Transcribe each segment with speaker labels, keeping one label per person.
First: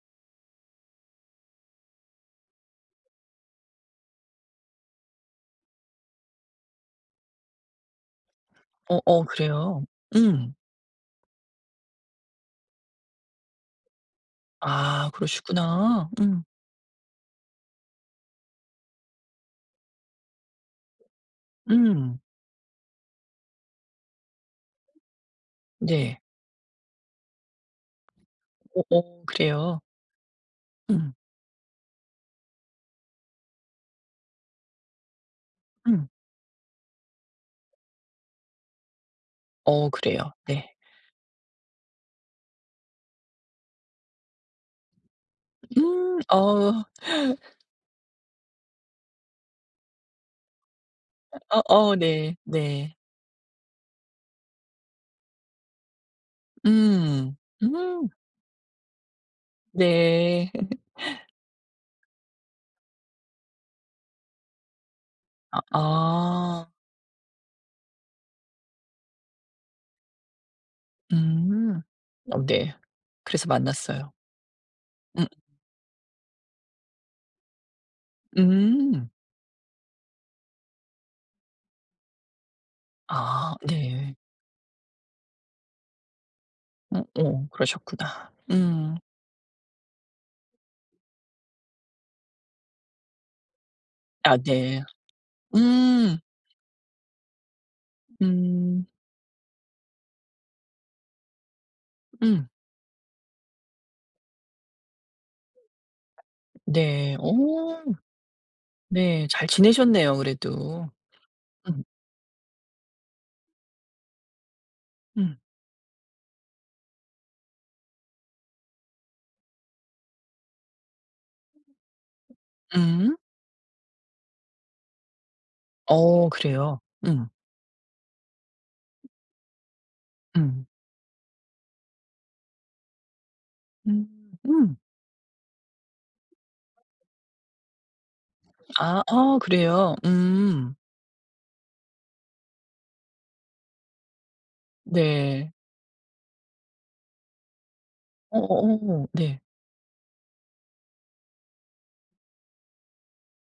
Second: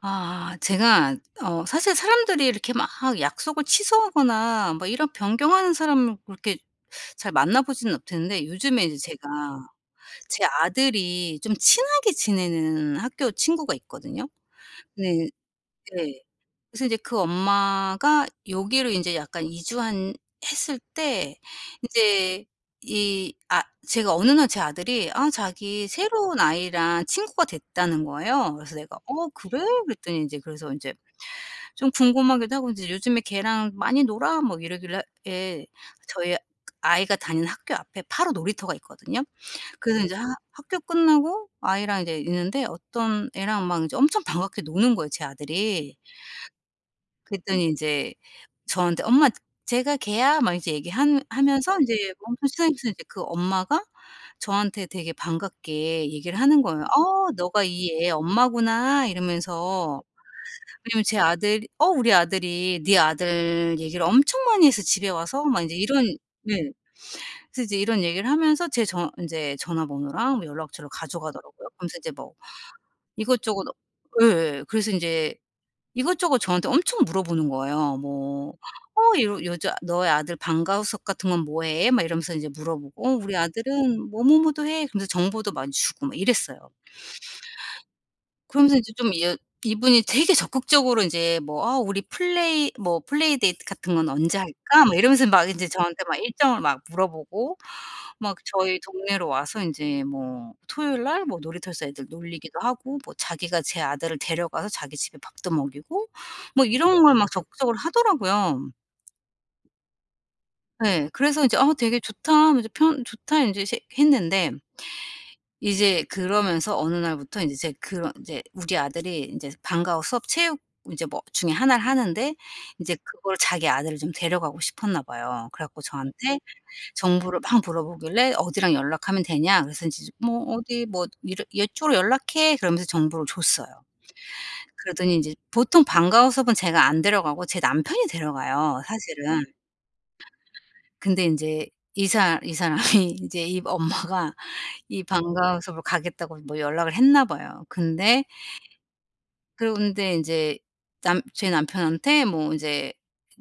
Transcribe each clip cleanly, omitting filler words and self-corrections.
Speaker 1: 아, 제가 어 사실 사람들이 이렇게 막 약속을 취소하거나 막 이런 변경하는 사람을 그렇게 잘 만나 보지는 못했는데, 요즘에 이제
Speaker 2: 어 어,
Speaker 1: 제가
Speaker 2: 그래요?
Speaker 1: 제
Speaker 2: 음.
Speaker 1: 아들이 좀 친하게 지내는 학교 친구가 있거든요.
Speaker 2: 아,
Speaker 1: 네.
Speaker 2: 그러시구나.
Speaker 1: 네.
Speaker 2: 음.
Speaker 1: 그래서 이제 그 엄마가 여기로 인제 약간 이주한 했을 때
Speaker 2: 음.
Speaker 1: 인제 이 아 제가 어느 날 제 아들이 자기
Speaker 2: 네.
Speaker 1: 새로운 아이랑 친구가 됐다는 거예요. 그래서
Speaker 2: 어
Speaker 1: 내가
Speaker 2: 어,
Speaker 1: "어 그래?"
Speaker 2: 그래요.
Speaker 1: 그랬더니 인제 그래서 인제
Speaker 2: 음.
Speaker 1: 좀 궁금하기도 하고 인제 "요즘에 걔랑 많이 놀아?" 뭐 이러길래, 예,
Speaker 2: 음.
Speaker 1: 저희 아이가 다니는 학교 앞에 바로 놀이터가 있거든요.
Speaker 2: 어,
Speaker 1: 그래서 인제
Speaker 2: 그래요.
Speaker 1: 하
Speaker 2: 네.
Speaker 1: 학교 끝나고 아이랑 이제 있는데 어떤 애랑 막 이제 엄청 반갑게 노는 거예요, 제 아들이.
Speaker 2: 음. 어.
Speaker 1: 그랬더니 인제 저한테 "엄마, 제가 걔야." 막 이제 얘기한 하면서 인제
Speaker 2: 어어, 네.
Speaker 1: 엄청 시상식서
Speaker 2: 네.
Speaker 1: 이제 그 엄마가 저한테 되게 반갑게 얘기를 하는 거예요. "어
Speaker 2: 음.
Speaker 1: 너가 이
Speaker 2: 음.
Speaker 1: 애 엄마구나." 이러면서,
Speaker 2: 네.
Speaker 1: 왜냐면 제 아들이 "어 우리 아들이 네 아들 얘기를 엄청 많이 해서 집에 와서."
Speaker 2: 아
Speaker 1: 막 인제 이런. 네.
Speaker 2: 아.
Speaker 1: 그래서 이제 이런 얘기를 하면서 제 전 인제 전화번호랑 뭐 연락처를 가져가더라고요.
Speaker 2: 음.
Speaker 1: 그러면서 이제 뭐
Speaker 2: 어, 네. 그래서
Speaker 1: 이것저것.
Speaker 2: 만났어요.
Speaker 1: 예예. 그래서
Speaker 2: 음.
Speaker 1: 인제 이것저것 저한테 엄청 물어보는 거예요. 뭐
Speaker 2: 음.
Speaker 1: "어 요 요즘 너의 아들 방과후석 같은 건 뭐 해?" 막 이러면서 이제 물어보고, "어 우리
Speaker 2: 아,
Speaker 1: 아들은
Speaker 2: 네.
Speaker 1: 뭐뭐뭐도 해." 그러면서 정보도 많이 주고 막 이랬어요.
Speaker 2: 어 어, 그러셨구나.
Speaker 1: 그러면서 이제
Speaker 2: 음.
Speaker 1: 좀 이 이분이 되게 적극적으로 인제 뭐 "아 우리 플레이 데이트 같은 건
Speaker 2: 아,
Speaker 1: 언제
Speaker 2: 네.
Speaker 1: 할까?" 막 이러면서 막 인제 저한테 막
Speaker 2: 음.
Speaker 1: 일정을 막 물어보고, 막 저희
Speaker 2: 음.
Speaker 1: 동네로 와서 인제 뭐 토요일 날 뭐 놀이터에서 애들
Speaker 2: 음.
Speaker 1: 놀리기도 하고 뭐 자기가 제 아들을 데려가서 자기 집에 밥도 먹이고 뭐 이런 걸
Speaker 2: 네.
Speaker 1: 막 적극적으로
Speaker 2: 오.
Speaker 1: 하더라고요.
Speaker 2: 네. 잘 지내셨네요, 그래도.
Speaker 1: 예. 그래서 인제 '아
Speaker 2: 음.
Speaker 1: 되게 좋다. 이제 편 좋다.' 인제 시 했는데
Speaker 2: 음.
Speaker 1: 이제 그러면서 어느 날부터 이제 제 그런 이제 우리 아들이 인제 방과 후 수업 체육 인제 뭐 중에 하나를 하는데, 인제
Speaker 2: 음.
Speaker 1: 그걸 자기 아들을 좀 데려가고 싶었나 봐요. 그래 갖고
Speaker 2: 어,
Speaker 1: 저한테
Speaker 2: 그래요? 음.
Speaker 1: 정보를 막 물어보길래 "어디랑 연락하면 되냐?" 그래서 인제 "뭐
Speaker 2: 음.
Speaker 1: 어디 뭐 이러 이쪽으로 연락해." 그러면서 정보를 줬어요.
Speaker 2: 음. 음.
Speaker 1: 그러더니 인제 보통 방과 후 수업은 제가 안 데려가고 제 남편이 데려가요
Speaker 2: 아. 아,
Speaker 1: 사실은.
Speaker 2: 그래요? 음.
Speaker 1: 근데 인제 이사 이 사람이 인제 이 엄마가 이
Speaker 2: 네.
Speaker 1: 방과후 수업을 가겠다고 뭐 연락을 했나 봐요. 근데,
Speaker 2: 어어어. 네.
Speaker 1: 그런데 인제 남 제 남편한테 뭐 인제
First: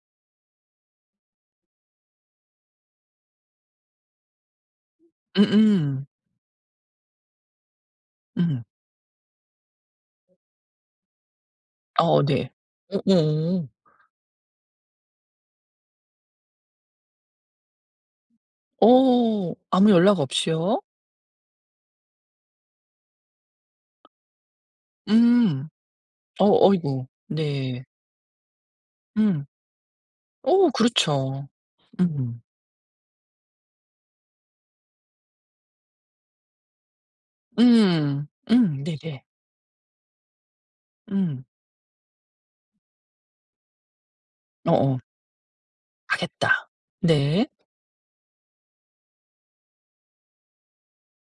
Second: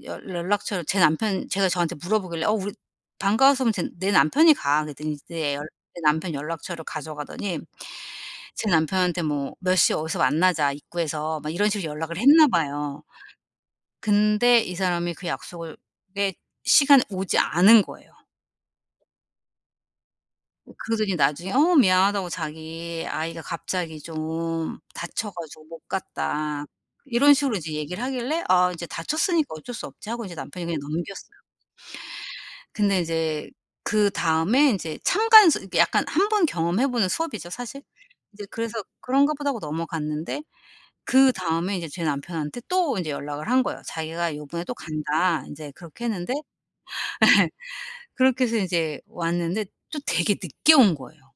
Speaker 1: 여 연락처를, 제 남편 제가 저한테 물어보길래 "어 우리 방과후 수업은 제 내 남편이 가." 그랬더니
Speaker 2: 음
Speaker 1: 내 연 제
Speaker 2: 음.
Speaker 1: 남편 연락처를 가져가더니
Speaker 2: 음.
Speaker 1: 제 남편한테 뭐 "몇 시에 어디서 만나자, 입구에서." 막 이런 식으로 연락을
Speaker 2: 어,
Speaker 1: 했나
Speaker 2: 네. 어어.
Speaker 1: 봐요.
Speaker 2: 어.
Speaker 1: 근데 이 사람이 그 약속을, 에 시간에 오지 않은 거예요.
Speaker 2: 어, 아무 연락 없이요?
Speaker 1: 그러더니 나중에 "어 미안하다고 자기 아이가 갑자기 좀 다쳐 가지고
Speaker 2: 음.
Speaker 1: 못
Speaker 2: 어,
Speaker 1: 갔다."
Speaker 2: 어이고.
Speaker 1: 이런 식으로 이제
Speaker 2: 네.
Speaker 1: 얘기를 하길래 '아 이제
Speaker 2: 음.
Speaker 1: 다쳤으니까 어쩔 수 없지.' 하고 이제 남편이
Speaker 2: 어,
Speaker 1: 그냥 넘겼어요.
Speaker 2: 그렇죠. 음.
Speaker 1: 근데 이제 그다음에 인제 참관 수 이렇게 약간 한 번 경험해 보는 수업이죠 사실.
Speaker 2: 음.
Speaker 1: 이제 그래서
Speaker 2: 음. 네네.
Speaker 1: '그런가 보다.' 하고 넘어갔는데,
Speaker 2: 음.
Speaker 1: 그다음에 이제 제 남편한테 또 인제 연락을 한 거예요. "자기가 요번에 또
Speaker 2: 어어.
Speaker 1: 간다." 인제 그렇게 했는데
Speaker 2: 가겠다. 네.
Speaker 1: 예. 그렇게 해서 인제 왔는데 또 되게 늦게 온 거예요.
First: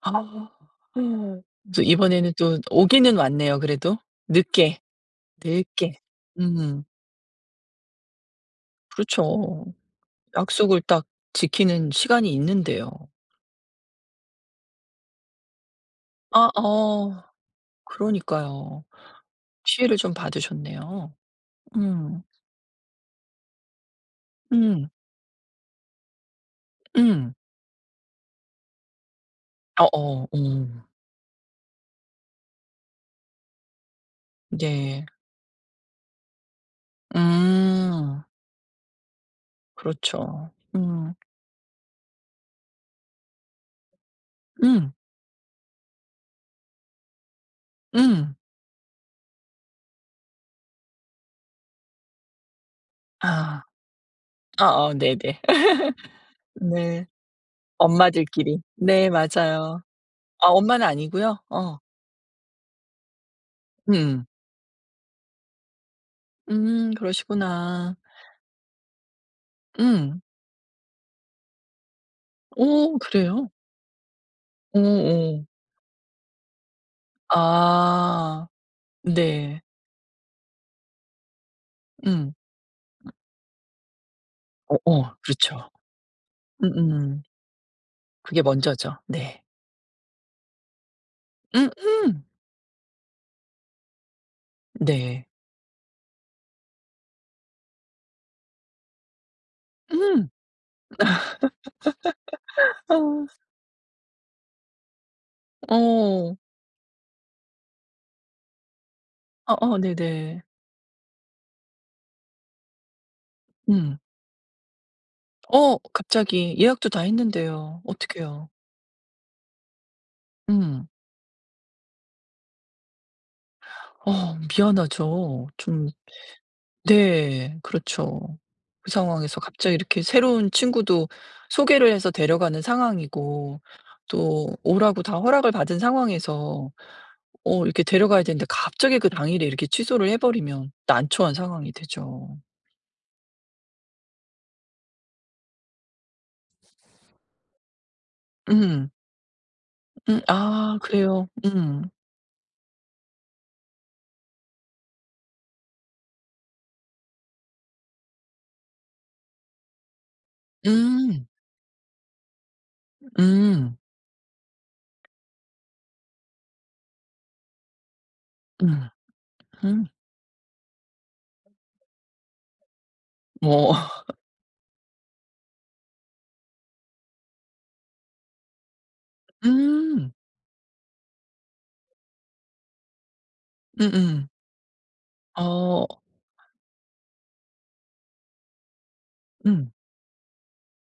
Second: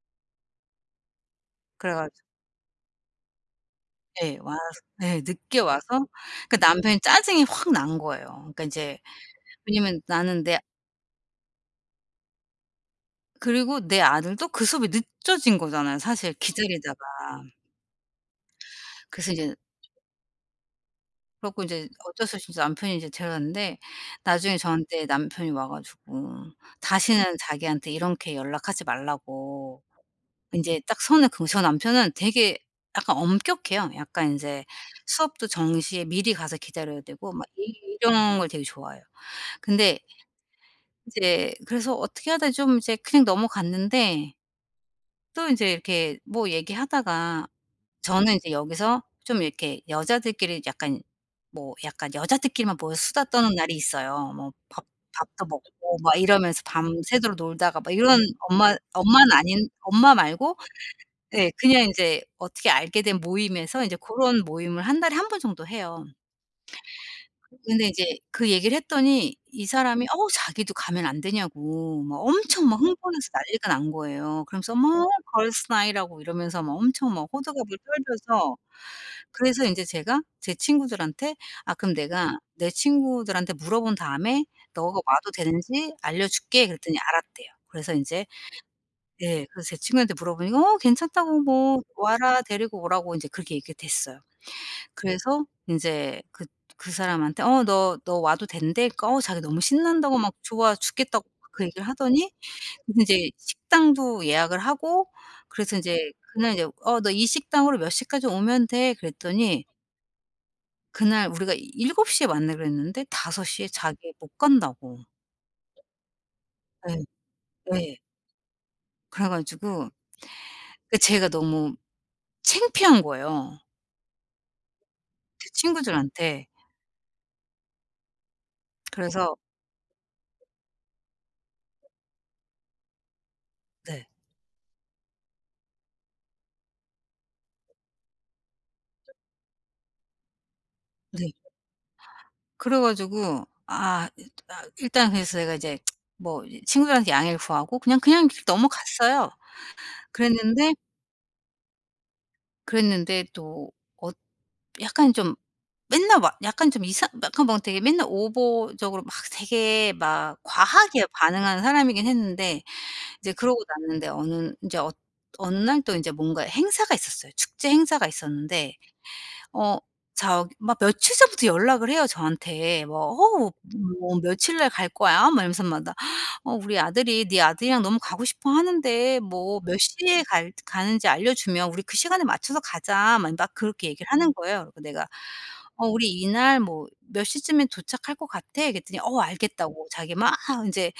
Speaker 2: 아. 음. 그래서
Speaker 1: 그래 가
Speaker 2: 이번에는 또 오기는 왔네요, 그래도.
Speaker 1: 네. 와서
Speaker 2: 늦게,
Speaker 1: 네. 늦게 와서
Speaker 2: 늦게.
Speaker 1: 그
Speaker 2: 음.
Speaker 1: 남편이 짜증이 확 난 거예요. 그러니까 인제
Speaker 2: 그렇죠.
Speaker 1: 왜냐면 나는 내
Speaker 2: 약속을 딱 지키는 시간이 있는데요.
Speaker 1: 그리고 내 아들도 그 수업이 늦어진 거잖아요 사실,
Speaker 2: 아
Speaker 1: 기다리다가.
Speaker 2: 어. 그러니까요.
Speaker 1: 그래서 이제 그래
Speaker 2: 피해를 좀 받으셨네요.
Speaker 1: 갖고 이제
Speaker 2: 음.
Speaker 1: 어쩔 수 없이 인제 남편이 이제 데려갔는데, 나중에
Speaker 2: 음.
Speaker 1: 저한테 남편이 와 가지고
Speaker 2: 음.
Speaker 1: 다시는 자기한테 이렇게 연락하지 말라고
Speaker 2: 어어.
Speaker 1: 인제
Speaker 2: 음.
Speaker 1: 딱 선을 그으 저 남편은 되게 약간 엄격해요. 약간 인제
Speaker 2: 네.
Speaker 1: 수업도 정시에 미리 가서 기다려야 되고 막 이
Speaker 2: 음.
Speaker 1: 이런 걸 되게 좋아해요. 근데
Speaker 2: 그렇죠.
Speaker 1: 이
Speaker 2: 음.
Speaker 1: 제 그래서 어떻게 하다 좀 이제 그냥 넘어갔는데,
Speaker 2: 음.
Speaker 1: 또 인제 이렇게 뭐 얘기하다가 저는
Speaker 2: 음.
Speaker 1: 인제 여기서 좀 이렇게 여자들끼리 약간 뭐 약간 여자들끼리만 모여 수다 떠는
Speaker 2: 아.
Speaker 1: 날이 있어요. 뭐 밥
Speaker 2: 아어, 네네.
Speaker 1: 밥도 먹고 막 이러면서
Speaker 2: 네.
Speaker 1: 밤새도록 놀다가 막 이런,
Speaker 2: 엄마들끼리.
Speaker 1: 엄마
Speaker 2: 네,
Speaker 1: 엄마는 아닌,
Speaker 2: 맞아요.
Speaker 1: 엄마
Speaker 2: 아,
Speaker 1: 말고.
Speaker 2: 엄마는 아니고요?
Speaker 1: 예,
Speaker 2: 어.
Speaker 1: 그냥 인제 어떻게 알게 된 모임에서 인제
Speaker 2: 음.
Speaker 1: 고런 모임을 한 달에 한 번 정도 해요.
Speaker 2: 음,
Speaker 1: 근데
Speaker 2: 그러시구나.
Speaker 1: 이제 그 얘기를 했더니 이 사람이
Speaker 2: 음.
Speaker 1: "어 자기도 가면 안 되냐."고 막 엄청 막
Speaker 2: 오,
Speaker 1: 흥분해서
Speaker 2: 그래요?
Speaker 1: 난리가 난 거예요. 그러면서 막
Speaker 2: 오오.
Speaker 1: "걸스 나잇이라고 이러면서 막 엄청 막 호들갑을
Speaker 2: 아,
Speaker 1: 떨면서,
Speaker 2: 네.
Speaker 1: 그래서 인제 제가 제 친구들한테 "아 그럼
Speaker 2: 음.
Speaker 1: 내가 내 친구들한테 물어본 다음에 너가
Speaker 2: 어어,
Speaker 1: 와도
Speaker 2: 그렇죠.
Speaker 1: 되는지 알려줄게." 그랬더니
Speaker 2: 음음.
Speaker 1: 알았대요. 그래서 인제,
Speaker 2: 그게 먼저죠. 네.
Speaker 1: 예, 그래서 제 친구한테 물어보니까 "어 괜찮다고 뭐
Speaker 2: 음음.
Speaker 1: 와라. 데리고 오라."고 인제 그렇게 얘기가 됐어요.
Speaker 2: 네.
Speaker 1: 그래서 인제 그 사람한테 "어 너 와도 된대." 그러니까, 자기 너무 신난다고
Speaker 2: 음.
Speaker 1: 막 좋아 죽겠다고 막 그 얘기를 하더니, 그래서
Speaker 2: 어
Speaker 1: 인제 식당도 예약을 하고 그래서 인제
Speaker 2: 어.
Speaker 1: 그날 인제 "어 너 이 식당으로 몇 시까지 오면 돼." 그랬더니,
Speaker 2: 어어, 네네.
Speaker 1: 그날 우리가 7시에 만나기로 했는데 5시에
Speaker 2: 음.
Speaker 1: 자기 못 간다고.
Speaker 2: 어, 갑자기 예약도
Speaker 1: 예.
Speaker 2: 다 했는데요.
Speaker 1: 예.
Speaker 2: 어떡해요.
Speaker 1: 그래 가지고
Speaker 2: 음.
Speaker 1: 그 제가 너무 창피한 거예요,
Speaker 2: 어,
Speaker 1: 제
Speaker 2: 미안하죠. 좀.
Speaker 1: 친구들한테.
Speaker 2: 네. 그렇죠. 그
Speaker 1: 그래서.
Speaker 2: 상황에서 갑자기 이렇게 새로운 친구도 소개를 해서 데려가는 상황이고,
Speaker 1: 네.
Speaker 2: 또 오라고 다 허락을 받은 상황에서 어 이렇게 데려가야 되는데 갑자기 그 당일에 이렇게 취소를 해 버리면
Speaker 1: 네.
Speaker 2: 난처한 상황이 되죠.
Speaker 1: 그래 가지고, 일단 그래서 제가 이제 뭐 이제 친구들한테 양해를 구하고 그냥 이렇게
Speaker 2: 음.
Speaker 1: 넘어갔어요.
Speaker 2: 음.
Speaker 1: 그랬는데
Speaker 2: 아, 그래요. 음.
Speaker 1: 그랬는데 또 어 약간 좀 약간 좀 이상 약간 막 되게 맨날 오버적으로 막 되게 막 과하게
Speaker 2: 음.
Speaker 1: 반응하는 사람이긴 했는데, 이제 그러고
Speaker 2: 음.
Speaker 1: 났는데 어느 날 또 이제 뭔가 행사가 있었어요. 축제 행사가 있었는데
Speaker 2: 음.
Speaker 1: 어
Speaker 2: 음.
Speaker 1: 저 막 며칠 전부터 연락을 해요 저한테. 뭐 "어
Speaker 2: 뭐.
Speaker 1: 뭐 며칠 날 갈 거야?" 막 이러면서 막 나 "어 우리 아들이 네 아들이랑 너무 가고 싶어 하는데 뭐 몇
Speaker 2: 음.
Speaker 1: 시에 갈 가는지 알려주면 우리 그 시간에 맞춰서 가자." 막 막 그렇게 얘기를
Speaker 2: 음음.
Speaker 1: 하는 거예요. 그래서 내가 "어
Speaker 2: 어.
Speaker 1: 우리 이날 뭐 몇 시쯤에 도착할 것 같아?" 그랬더니 "어
Speaker 2: 음.
Speaker 1: 알겠다."고 자기 막 인제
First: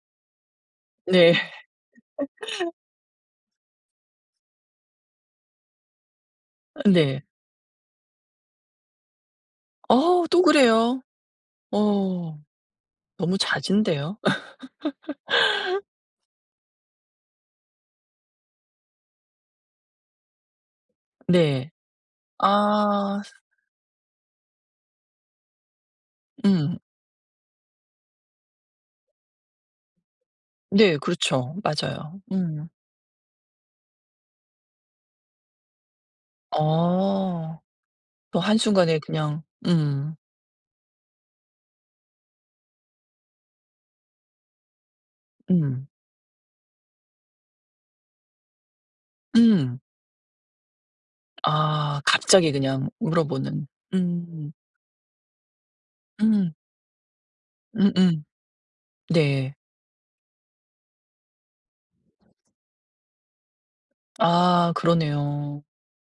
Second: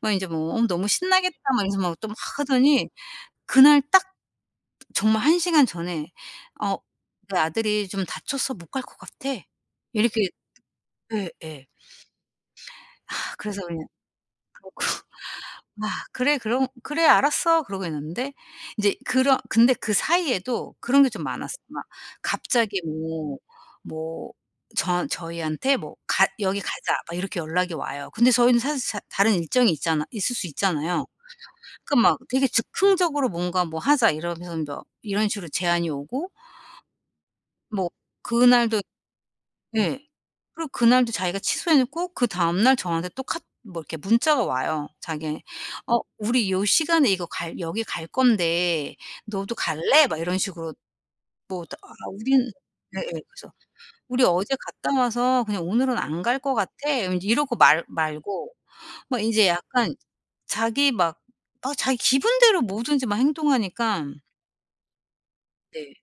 Speaker 1: 뭐 "어 너무 신나겠다."
Speaker 2: 네.
Speaker 1: 막 이러면서 막 또 막 하더니 그날 딱 정말 1시간 전에 "어
Speaker 2: 네.
Speaker 1: 내 아들이 좀 다쳐서 못 갈 것 같아."
Speaker 2: 어,
Speaker 1: 이렇게.
Speaker 2: 또 그래요?
Speaker 1: 예예.
Speaker 2: 어,
Speaker 1: 아
Speaker 2: 너무
Speaker 1: 그래서 그냥
Speaker 2: 잦은데요.
Speaker 1: "아 그래 그럼 그래 알았어." 그러고 있는데 인제 그런 근데 그 사이에도 그런 게 좀 많았어요.
Speaker 2: 네.
Speaker 1: 막 갑자기
Speaker 2: 아.
Speaker 1: 뭐 저희한테 뭐 "가 여기
Speaker 2: 음.
Speaker 1: 가자." 막 이렇게 연락이 와요. 근데 저희는 사실 자 다른 일정이 있잖아 있을 수
Speaker 2: 네,
Speaker 1: 있잖아요.
Speaker 2: 그렇죠.
Speaker 1: 그러니까 막
Speaker 2: 맞아요.
Speaker 1: 되게
Speaker 2: 음.
Speaker 1: 즉흥적으로 뭔가 뭐 "하자." 이러면서 뭐 이런 식으로 제안이 오고
Speaker 2: 어.
Speaker 1: 뭐
Speaker 2: 또
Speaker 1: 그날도.
Speaker 2: 한순간에 그냥.
Speaker 1: 네.
Speaker 2: 음.
Speaker 1: 그리고 그날도 자기가 취소해 놓고 그다음 날 저한테 또 카 뭐 이렇게 문자가 와요. 자기,
Speaker 2: 음.
Speaker 1: "어 우리 요 시간에 이거 갈 여기 갈 건데 너도
Speaker 2: 음.
Speaker 1: 갈래?" 막 이런 식으로 뭐 다, 아
Speaker 2: 아,
Speaker 1: 우리는,
Speaker 2: 갑자기 그냥
Speaker 1: 예예. 그래서
Speaker 2: 물어보는.
Speaker 1: "우리
Speaker 2: 음.
Speaker 1: 어제 갔다 와서 그냥 오늘은 안 갈
Speaker 2: 음.
Speaker 1: 것 같아." 인제 이러고 말
Speaker 2: 음음.
Speaker 1: 말고 막 인제
Speaker 2: 네.
Speaker 1: 약간 자기 막 자기 기분대로 뭐든지 막 행동하니까.
Speaker 2: 아, 그러네요.
Speaker 1: 네.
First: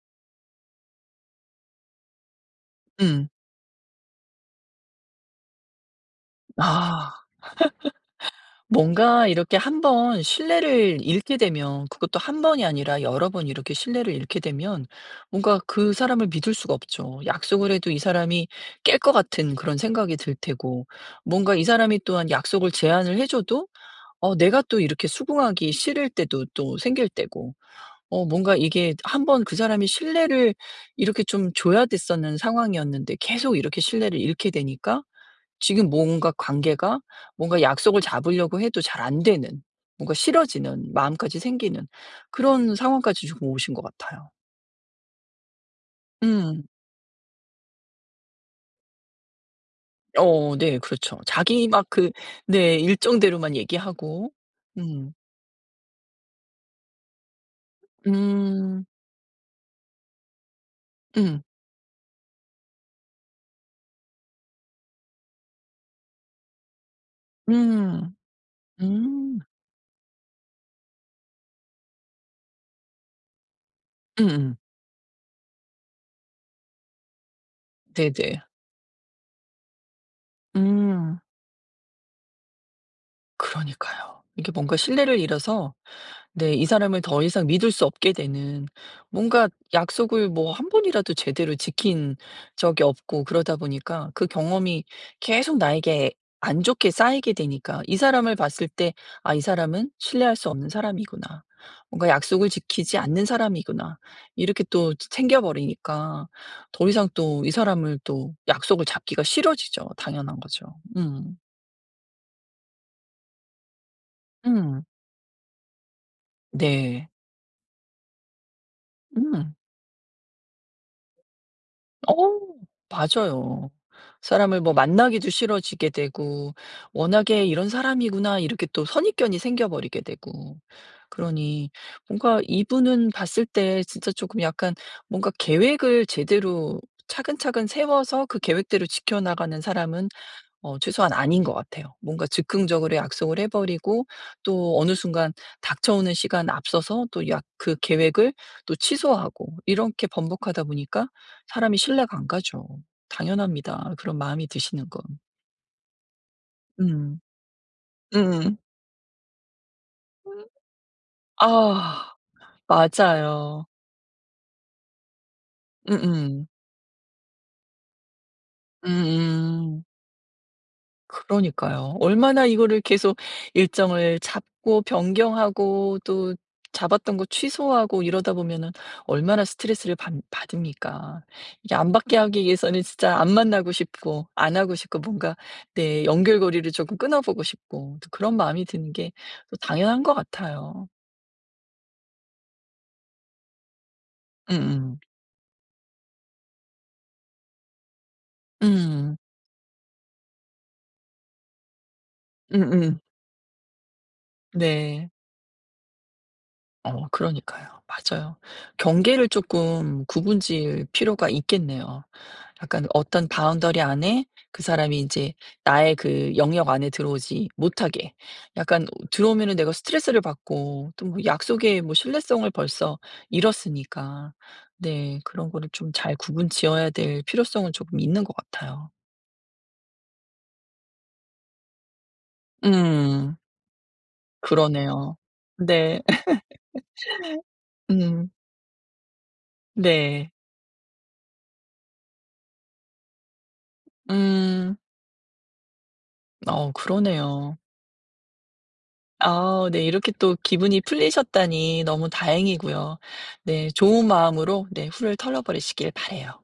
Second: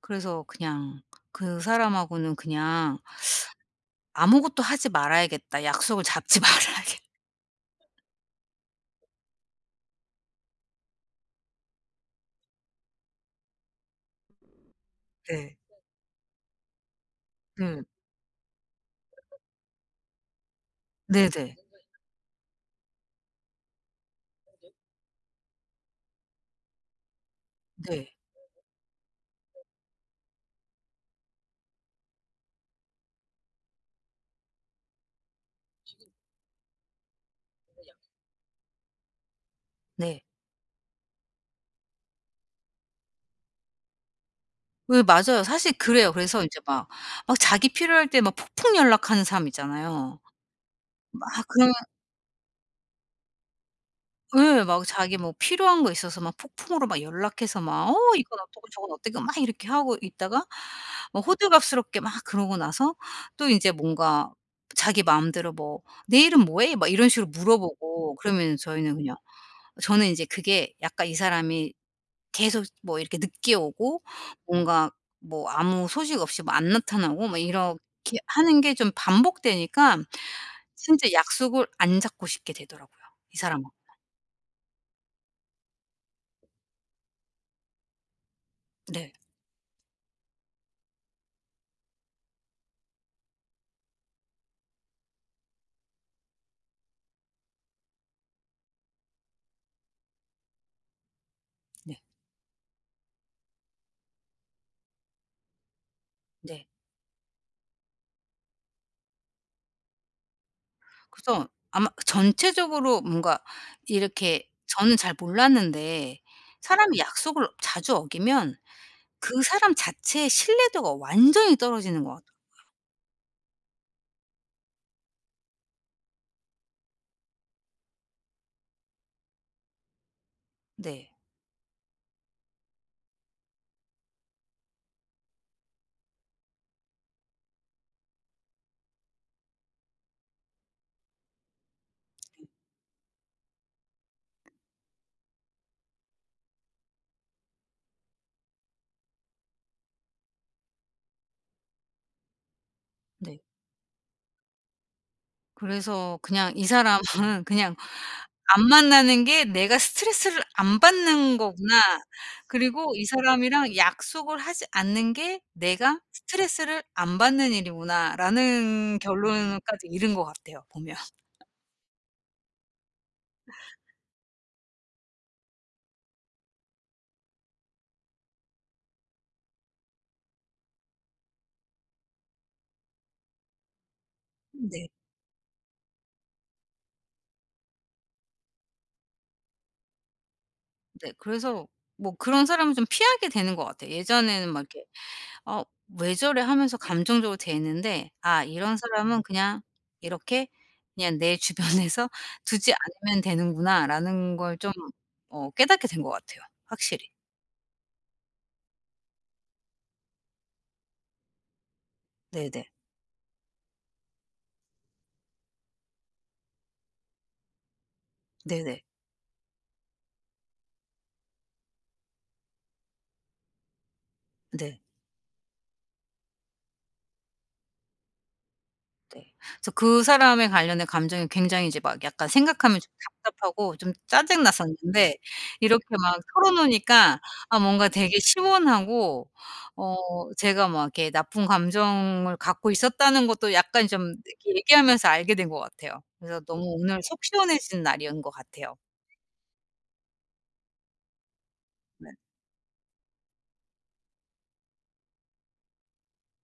Speaker 1: 그래서 그냥 그 사람하고는 그냥
Speaker 2: 음.
Speaker 1: '아무것도 하지 말아야겠다. 약속을 잡지 말아야겠다.'
Speaker 2: 아. 뭔가 이렇게 한번 신뢰를 잃게 되면, 그것도 한 번이 아니라 여러 번 이렇게 신뢰를 잃게 되면
Speaker 1: 네.
Speaker 2: 뭔가 그 사람을 믿을 수가 없죠. 약속을
Speaker 1: 네.
Speaker 2: 해도 이 사람이 깰 것 같은 그런 생각이 들 테고, 뭔가
Speaker 1: 네네.
Speaker 2: 이 사람이 또한 약속을 제안을 해 줘도 어 내가 또 이렇게 수긍하기 싫을 때도 또 생길 때고,
Speaker 1: 네.
Speaker 2: 어 뭔가 이게 한 번 그 사람이 신뢰를 이렇게 좀 줘야 됐었는 상황이었는데 계속 이렇게 신뢰를 잃게 되니까 지금 뭔가 관계가 뭔가 약속을 잡으려고 해도 잘 안 되는, 뭔가
Speaker 1: 네.
Speaker 2: 싫어지는 마음까지 생기는 그런 상황까지 지금 오신 것 같아요.
Speaker 1: 예, 맞아요. 사실 그래요. 그래서 인제
Speaker 2: 음.
Speaker 1: 막 자기 필요할 때 막 폭풍 연락하는 사람 있잖아요.
Speaker 2: 어, 네, 그렇죠.
Speaker 1: 아
Speaker 2: 자기
Speaker 1: 그러면,
Speaker 2: 막 그 네 일정대로만 얘기하고.
Speaker 1: 예, 막
Speaker 2: 음.
Speaker 1: 자기 뭐 필요한 거 있어서 막 폭풍으로 막 연락해서 막 "어 이건 어떻고
Speaker 2: 음.
Speaker 1: 저건 어떻고." 막 이렇게 하고 있다가 뭐
Speaker 2: 음.
Speaker 1: 호들갑스럽게 막 그러고 나서 또 인제 뭔가 자기 마음대로 뭐 "내일은 뭐 해?" 막 이런 식으로
Speaker 2: 음.
Speaker 1: 물어보고 그러면은 저희는 그냥
Speaker 2: 음.
Speaker 1: 저는 이제 그게 약간 이 사람이 계속 뭐 이렇게 늦게 오고
Speaker 2: 음음.
Speaker 1: 뭔가 뭐 아무 소식 없이 뭐 안 나타나고 막 이렇게
Speaker 2: 네네.
Speaker 1: 하는 게 좀 반복되니까 진짜
Speaker 2: 음.
Speaker 1: 약속을 안 잡고 싶게 되더라고요, 이 사람하고.
Speaker 2: 그러니까요. 이게 뭔가 신뢰를 잃어서 네 이 사람을 더 이상 믿을 수 없게 되는,
Speaker 1: 네.
Speaker 2: 뭔가 약속을 뭐 한 번이라도 제대로 지킨 적이 없고, 그러다 보니까 그 경험이 계속 나에게 안 좋게 쌓이게 되니까 이 사람을 봤을 때 '아, 이 사람은 신뢰할 수 없는 사람이구나.
Speaker 1: 네.
Speaker 2: 뭔가 약속을 지키지 않는 사람이구나.' 이렇게 또 챙겨 버리니까
Speaker 1: 네.
Speaker 2: 더 이상 또 이 사람을 또 약속을 잡기가 싫어지죠. 당연한 거죠. 음.
Speaker 1: 그래서 아마 전체적으로 뭔가 이렇게
Speaker 2: 음.
Speaker 1: 저는 잘 몰랐는데, 사람이
Speaker 2: 네.
Speaker 1: 약속을 자주 어기면 그
Speaker 2: 음.
Speaker 1: 사람 자체의 신뢰도가 완전히 떨어지는 것
Speaker 2: 어,
Speaker 1: 같아요.
Speaker 2: 맞아요. 사람을 뭐 만나기도 싫어지게 되고 워낙에 '이런 사람이구나.' 이렇게 또 선입견이 생겨 버리게 되고.
Speaker 1: 네.
Speaker 2: 그러니 뭔가 이분은 봤을 때 진짜 조금 약간 뭔가 계획을 제대로 차근차근 세워서 그 계획대로 지켜 나가는 사람은 어 최소한 아닌 것 같아요. 뭔가 즉흥적으로 약속을 해 버리고 또 어느 순간 닥쳐오는 시간 앞서서 또 약 그 계획을 또 취소하고 이렇게 번복하다 보니까 사람이 신뢰가 안 가죠.
Speaker 1: 네.
Speaker 2: 당연합니다. 그런 마음이 드시는 건.
Speaker 1: 그래서 그냥 이 사람은
Speaker 2: 음.
Speaker 1: 그냥
Speaker 2: 음
Speaker 1: 안 만나는 게 '내가 스트레스를 안 받는 거구나.
Speaker 2: 아,
Speaker 1: 그리고 이
Speaker 2: 맞아요.
Speaker 1: 사람이랑 약속을 하지 않는 게 내가
Speaker 2: 음음.
Speaker 1: 스트레스를 안 받는 일이구나.'라는
Speaker 2: 음음.
Speaker 1: 결론까지 이른 것 같아요, 보면.
Speaker 2: 그러니까요. 얼마나 이거를 계속 일정을 잡고 변경하고 또 잡았던 거 취소하고 이러다 보면은 얼마나 스트레스를 받, 받습니까. 이게 안 받게 하기 위해서는 진짜 안 만나고 싶고 안 하고
Speaker 1: 네.
Speaker 2: 싶고 뭔가 내 연결고리를 조금 끊어보고 싶고 또 그런 마음이 드는 게 또 당연한 것 같아요.
Speaker 1: 네. 그래서 뭐 그런 사람을 좀 피하게 되는 것 같아요. 예전에는 막 이렇게
Speaker 2: 음음.
Speaker 1: 어 '왜 저래?' 하면서 감정적으로 대했는데, '아 이런
Speaker 2: 음.
Speaker 1: 사람은 그냥 이렇게 그냥 내 주변에서 두지
Speaker 2: 음음.
Speaker 1: 않으면 되는구나.'라는 걸 좀
Speaker 2: 네.
Speaker 1: 깨닫게 된 것 같아요. 확실히.
Speaker 2: 어, 그러니까요. 맞아요. 경계를 조금 구분 지을 필요가 있겠네요.
Speaker 1: 네네.
Speaker 2: 약간 어떤 바운더리 안에 그 사람이 이제 나의 그 영역 안에 들어오지 못하게
Speaker 1: 네네.
Speaker 2: 약간 들어오면은 내가 스트레스를 받고 또뭐 약속의 뭐 신뢰성을 벌써 잃었으니까
Speaker 1: 네.
Speaker 2: 네 그런 거를 좀 잘 구분 지어야 될 필요성은 조금 있는 것 같아요.
Speaker 1: 네. 그래서 그 사람에 관련된 감정이 굉장히 이제 막 약간 생각하면 좀
Speaker 2: 음,
Speaker 1: 답답하고 좀 짜증 났었는데,
Speaker 2: 그러네요.
Speaker 1: 이렇게
Speaker 2: 네.
Speaker 1: 막 털어 놓으니까 아 뭔가 되게
Speaker 2: 음.
Speaker 1: 시원하고,
Speaker 2: 네.
Speaker 1: 제가 막 이렇게 나쁜 감정을 갖고 있었다는 것도 약간 좀 이렇게
Speaker 2: 음.
Speaker 1: 얘기하면서 알게 된 것 같아요. 그래서 너무
Speaker 2: 어,
Speaker 1: 오늘 속
Speaker 2: 그러네요.
Speaker 1: 시원해진 날인 것 같아요.
Speaker 2: 아, 네. 이렇게 또 기분이 풀리셨다니 너무 다행이고요. 네. 좋은 마음으로 네. 후를 털어 버리시길 바라요.